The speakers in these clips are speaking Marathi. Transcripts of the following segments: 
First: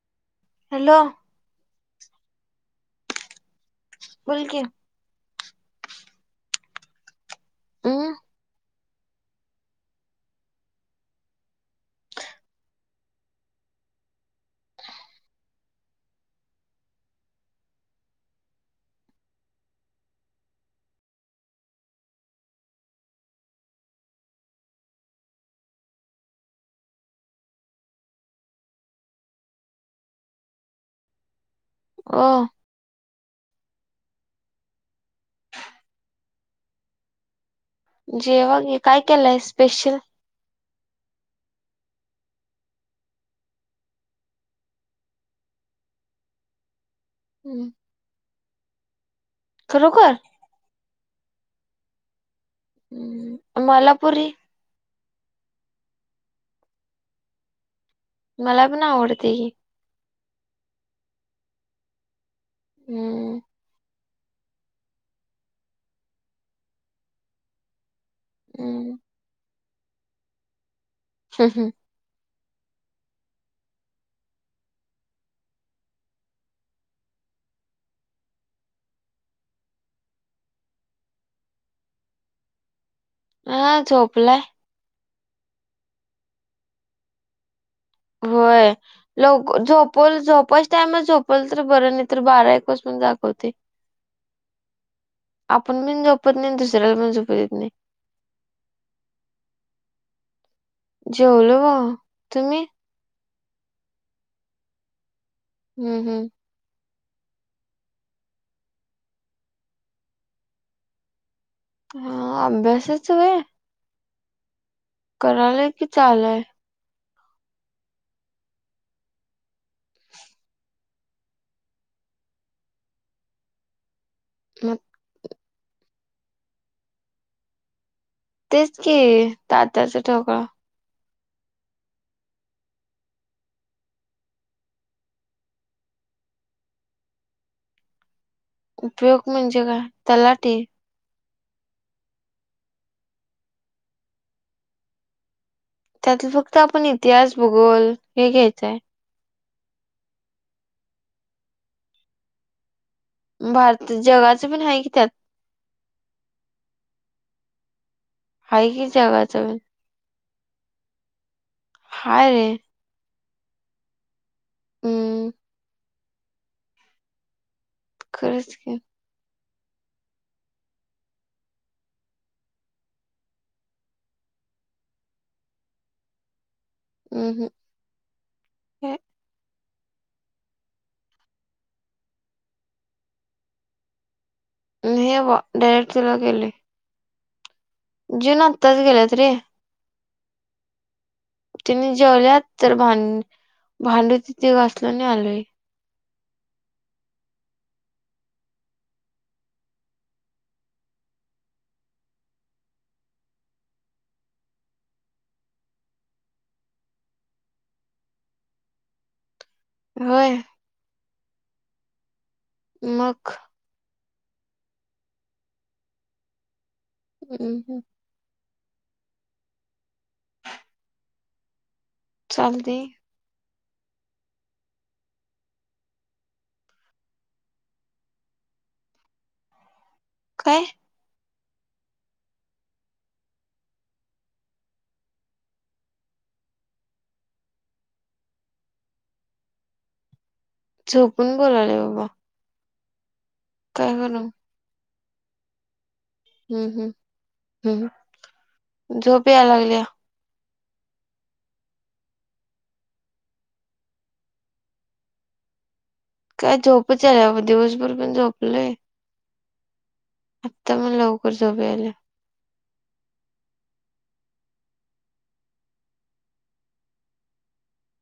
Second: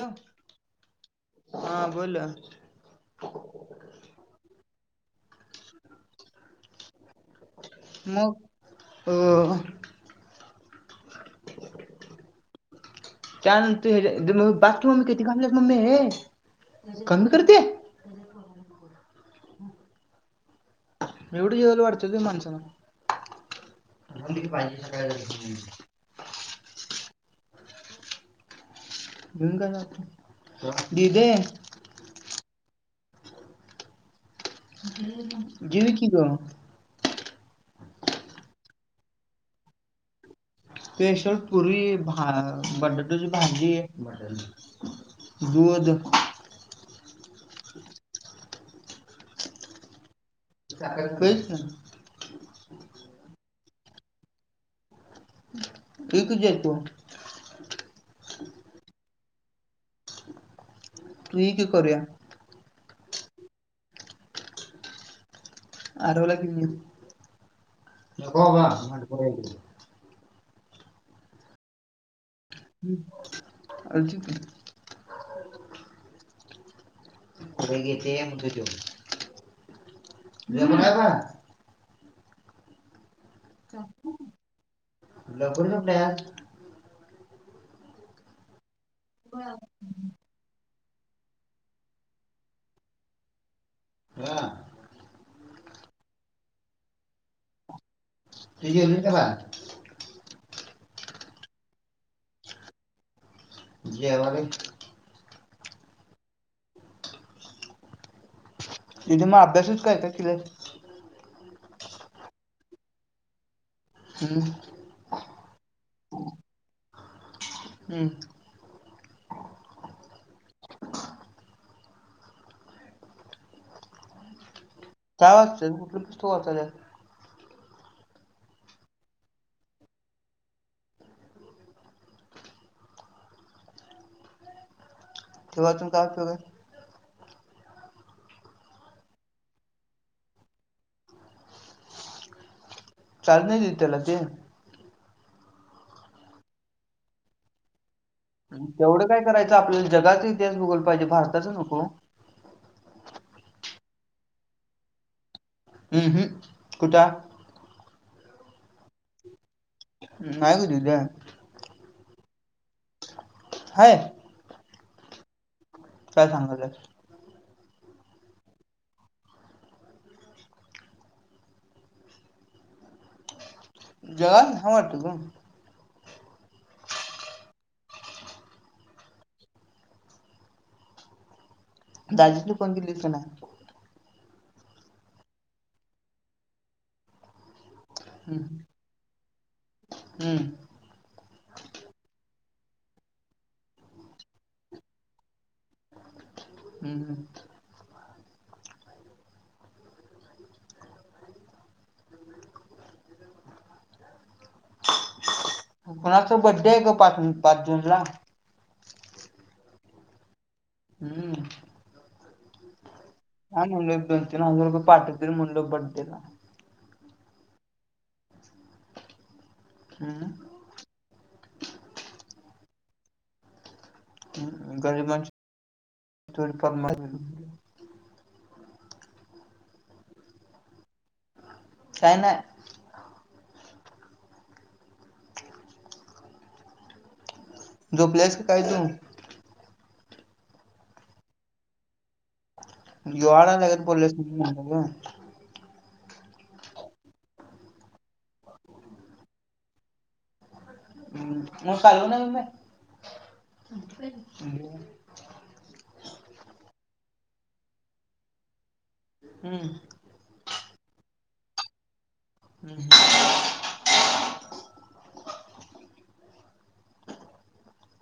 हॅलो हॅलो हा बोल. बोल की. हम्म मग अ. [inaudible] त्यानंतर ह्याच्या बास कि मम्मे किती घालाल्यास मम्मे ये कमी कर ते एवढं जेवाला वाढत्यात व्हय माणसाला [unintelligible] घेऊन काय जातोय दीदेे - - ओ जेव ये कि ग. जेवा की काय केलाय स्पेशल. स्पेशल पुरी भा बटाटूची भाजी. दूध हम्म. खरोखर? [unintelligible] हम मला पुरी. ये की देतो. मला पण आवडते की. तु ये की करूया. हम्म आरवला घेऊन ये, नको बाबा हम्म भांडखोर आहे ते. [unintelligible] ह्म्म, आजी ती पुढं घे ते, म्हणतोय त्यो. जेवला का? हा झोपलाय. लवकर झोपलाय आज. होय लव झोप झोपायच टायमला झोपल तर बरं नाही तर बारा एक वाजूस पर्यंत जागवतंय. वा आपण पण झोपत नाही, आणि दुसऱ्याला पण झोपू देत नाही. तु जेवलीस का बाळा? जेवलो बबा, तुम्ही? जेवालोय. हम्म हम्म दिदी मग अभ्यासाच काय काय केल्यास? हा अभ्यासाच व्हय? हम्म करालोय की, चालूय. हम्म म काय वाचतेस, कुठलं पुस्तक वाचायल्यास? तेच की, तात्याचं ठोकळा. ते वाचून काय उपयोग हाय? उपयोग म्हणजे काय? तलाटी. चार्ज नाही देत त्याला ते? त्यातलं फक्त आपण इतिहास, भूगोल हे घ्यायचंय तेवढं काय करायचं आपल्याला, जगाचा इतिहास, भूगोल पाहिजे भारताच नको. भारत जगाचं पण आहे की त्यात. कुठं? हाय कि जगाचं पण. नाय ग दीदे. हाय रे. हाय? हम्म काय सांगायल्यास. खरच की. जगाचं नाही वाटतं ग. [unintelligible] हम्म दाजीना फोन केलीस का नाय? नाय बवा, डायरेक्ट तुला केली. जिवून हम्म. आत्ताच गेलेत रे. हम्म त्यानी जेवल्यात तर भां भांडी होती ती घासलो आणि आलोय. हम्म हम्म बाळाचा बड्डे आहे ग पाच पाच जून ला. होय? हम्म मग? हा म्हणलं दोन -तीन हजार रुपये पाठवतील म्हणलं बड्डेला हम्म हम्म अं चालतय गरीबांच्या [unintelligible] परम [unintelligible] काय? काय नाय. जोपल्यास का काय तू? झोपून बोलालोय बाबा. जीवावर आल्यागत काय बोलाल्यास करू म्हणून म्हणलो गं. हम्म हम्म हम्म, झोप या लागल्या. हम्म काय झोपच याल्या बाबा, दिवसभर पण झोपलोय हम्म आता पण लवकर झोप याय लागल्या. हम्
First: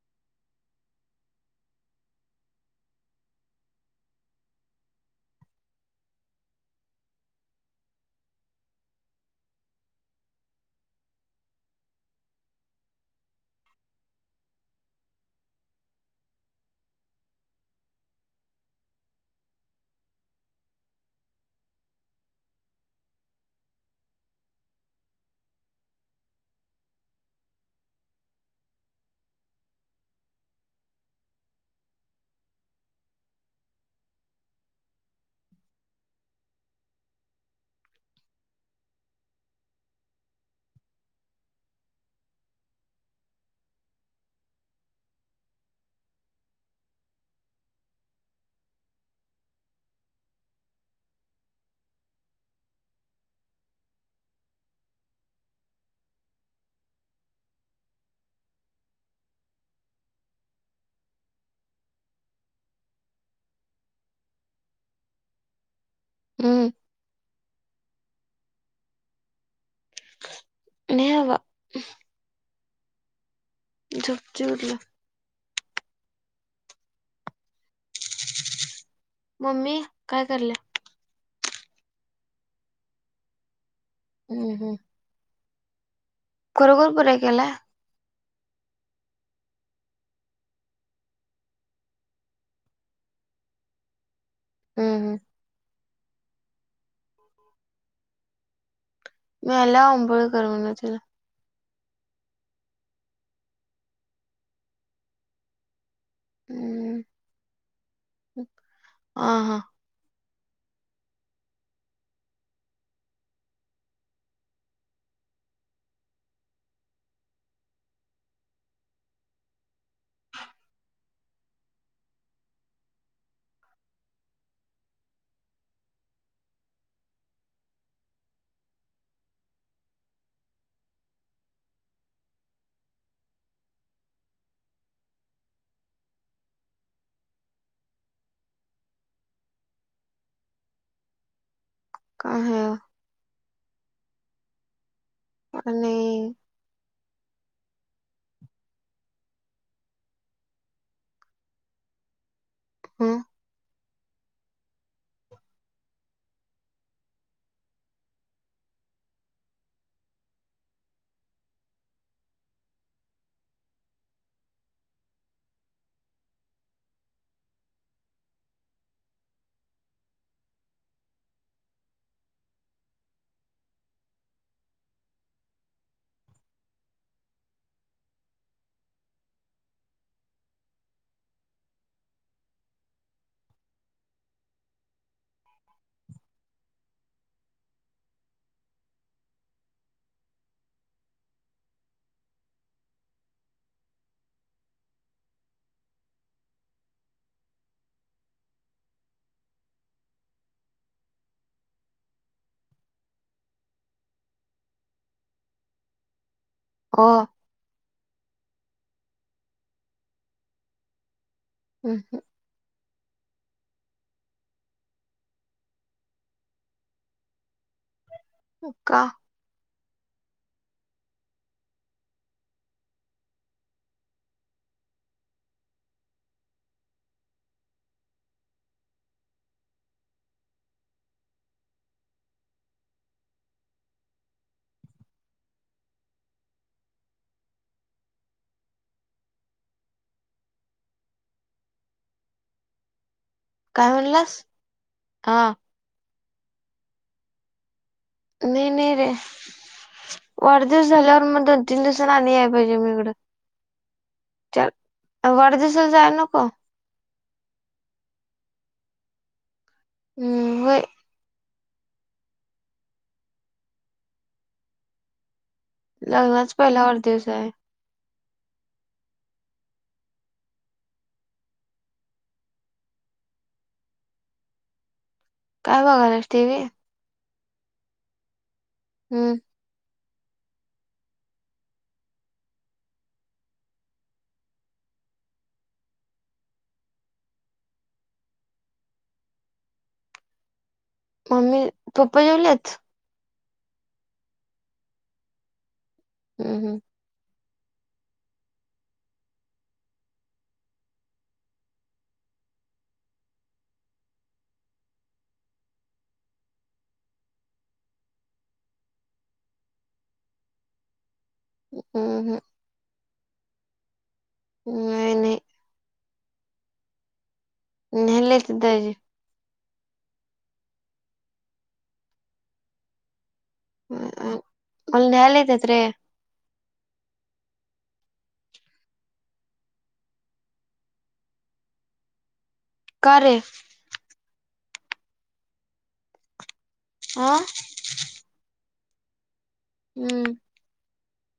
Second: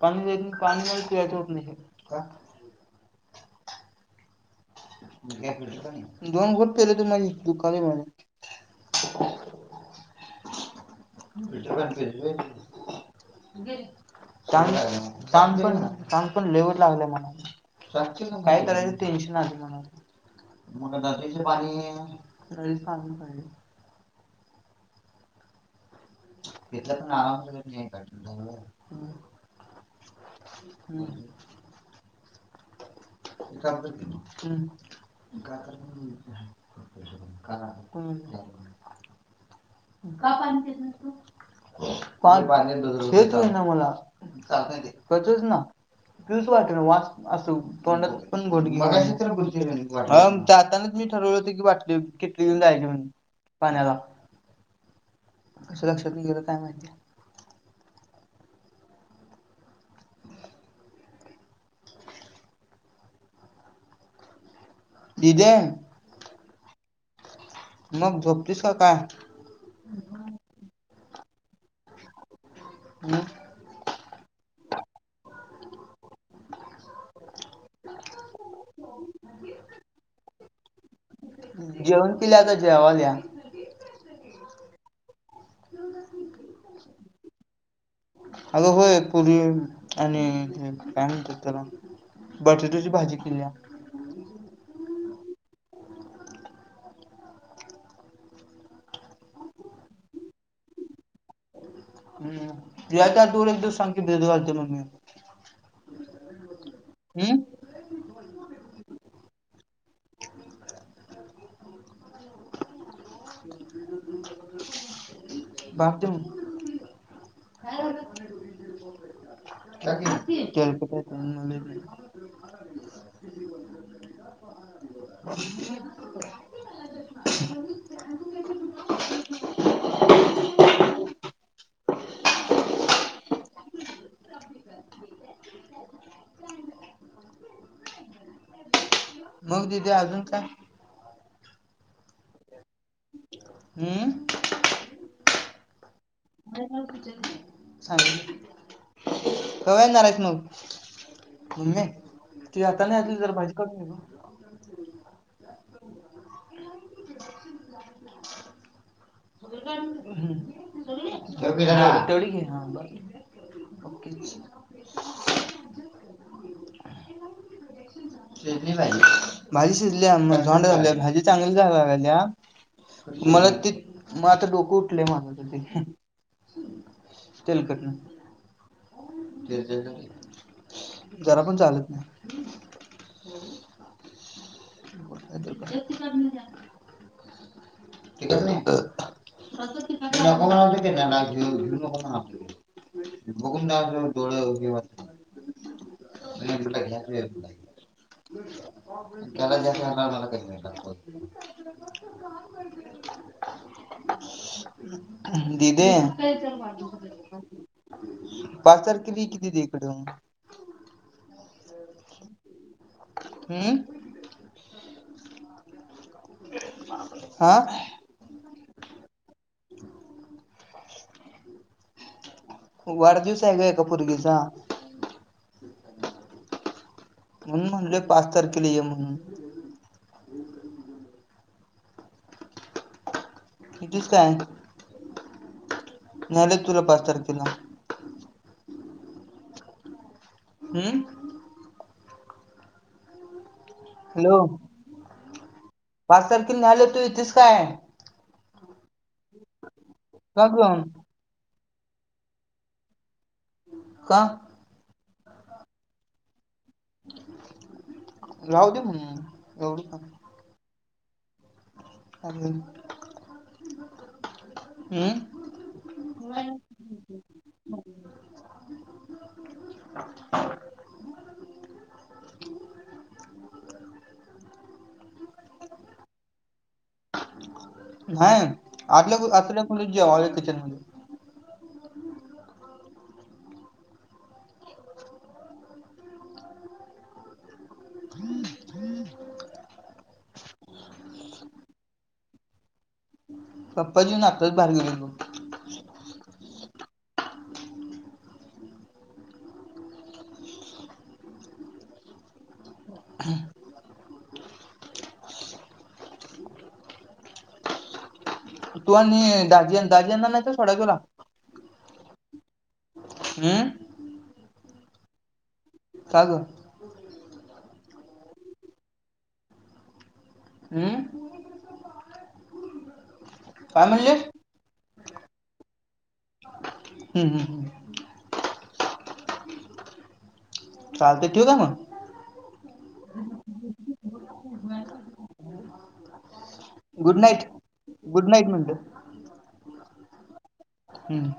पाणी पेया पाणी प्याययचं होत नाही, का दोन घोट पेल तर माझ हितं दुकालय वट चांग चांग पण चांग पण लै वाईट लागलंय मला काय करायचं टेन्शन आलंय मला आता. मग दातलीचे पाणी चा पाहि तेला पण आवा नाही का हम्म हम्म का का पाणी पेत नाहीस तू? हेच हुना मला, पचचना. पीउच वाटना वास असं तोंडात पण घेउ वाटेना, जातनाच मी ठरवलं होत की, बाटली, किटली घ्युन जायचे म्हणून. पाण्याला कसं लक्षातन गेलं काय माहिती? दीदे अं मग झोपतीस का काय? नाही बाबा हम् झोपतोय कुटलं हो मम्मी, काय कराल्या? जेवण केल्या, आता जेवाल्या. हम्म हम्म खरोखर पूऱ्या केलाय? अगं होय पुरी आणि काय म्हणतात त्याला? बटाट्याची भाजी केल्या. हम्म हम्म मी आल्यावर आंबोळी कर म्हणाव तिला. हम् यायच्या आदोगर एक दिवस सांग की, भिजत घालत्या म मम्मी. हम्म अं हा हा. भात देवून या की. [unintelligible] [inaudible] [inaudible] मग दिदे अजून काय? काय हाय? हम्म. का नही. [unintelligible] धरायचं मग. मम्मी जातान ह्यातली हं जरा भाजी काढून घे ग. ह [unintelligible] वडी [inaudible] [inaudible] दोन्ही पाहिजे. भाजी शिजल्या झोंड झाली भाजी चांगली लागल्या. मला त म आता डोकं उठलंय माझ त ते तेलकटन. जरा पण चालत नाही. [unintelligible] काढून जा. टिकत नाही? तिखट लागलत. नको म्हणालतो कणी नको घेऊ, घेऊ नको म्हणाल तो. बघून जा डोळ घ्याच [unintelligible] त्याला जास्त मिळणार मला कमी मिळणार मग दिदे ओ. पासार किती किती इकड? अ हं. हम्म. हा. का? [inaudible] वाढदिवस हाय एका पोरगीचा. म्हणून म्हणलं पाच तारखेला ये म्हणून. किती सांग? न्यायला येतो तुला पाच तारखेला. हम्म. काय म्हणलास? आ. पार्सल तेन न्यायला येतो इथीस काय? नही नही रे. का ग वाढदिवस झाल्यावर मग दोन, तीन दिवसान आणि या पाहिजे म हिकड. का? च्याल वाढदिवसाला जाय नको. राहू दे मंग जाऊ नका. हम्म होय. चालेल हम्म. लग्नाचा पहिला वाढदिवस हाय. काय बघायलास? टीव्ही. न्हाय. आतल्या खोली हम्म आतल्या खोलीत जेवालोय किचन मध्ये. [inaudible] मम्मी, पप्पा जेवलीत? पप्पा जेवून आत्ताच बाहेर गेलीत बघ. ह [unintelligible] [inaudible] ह तू आणि दाजी दाजी यांना नाही सोडायच तुला हम् हम् हम नाय नाही का गं न्ह्यायला येतेत दाजी हम [unintelligible] काय म्हणले ह मला न्यायला येत्यात रे हम्म हम्म हम्म चालतय ठेऊ का मग का रे गुड हा नाईट गुड नाईट म्हनलं हम्म हम्म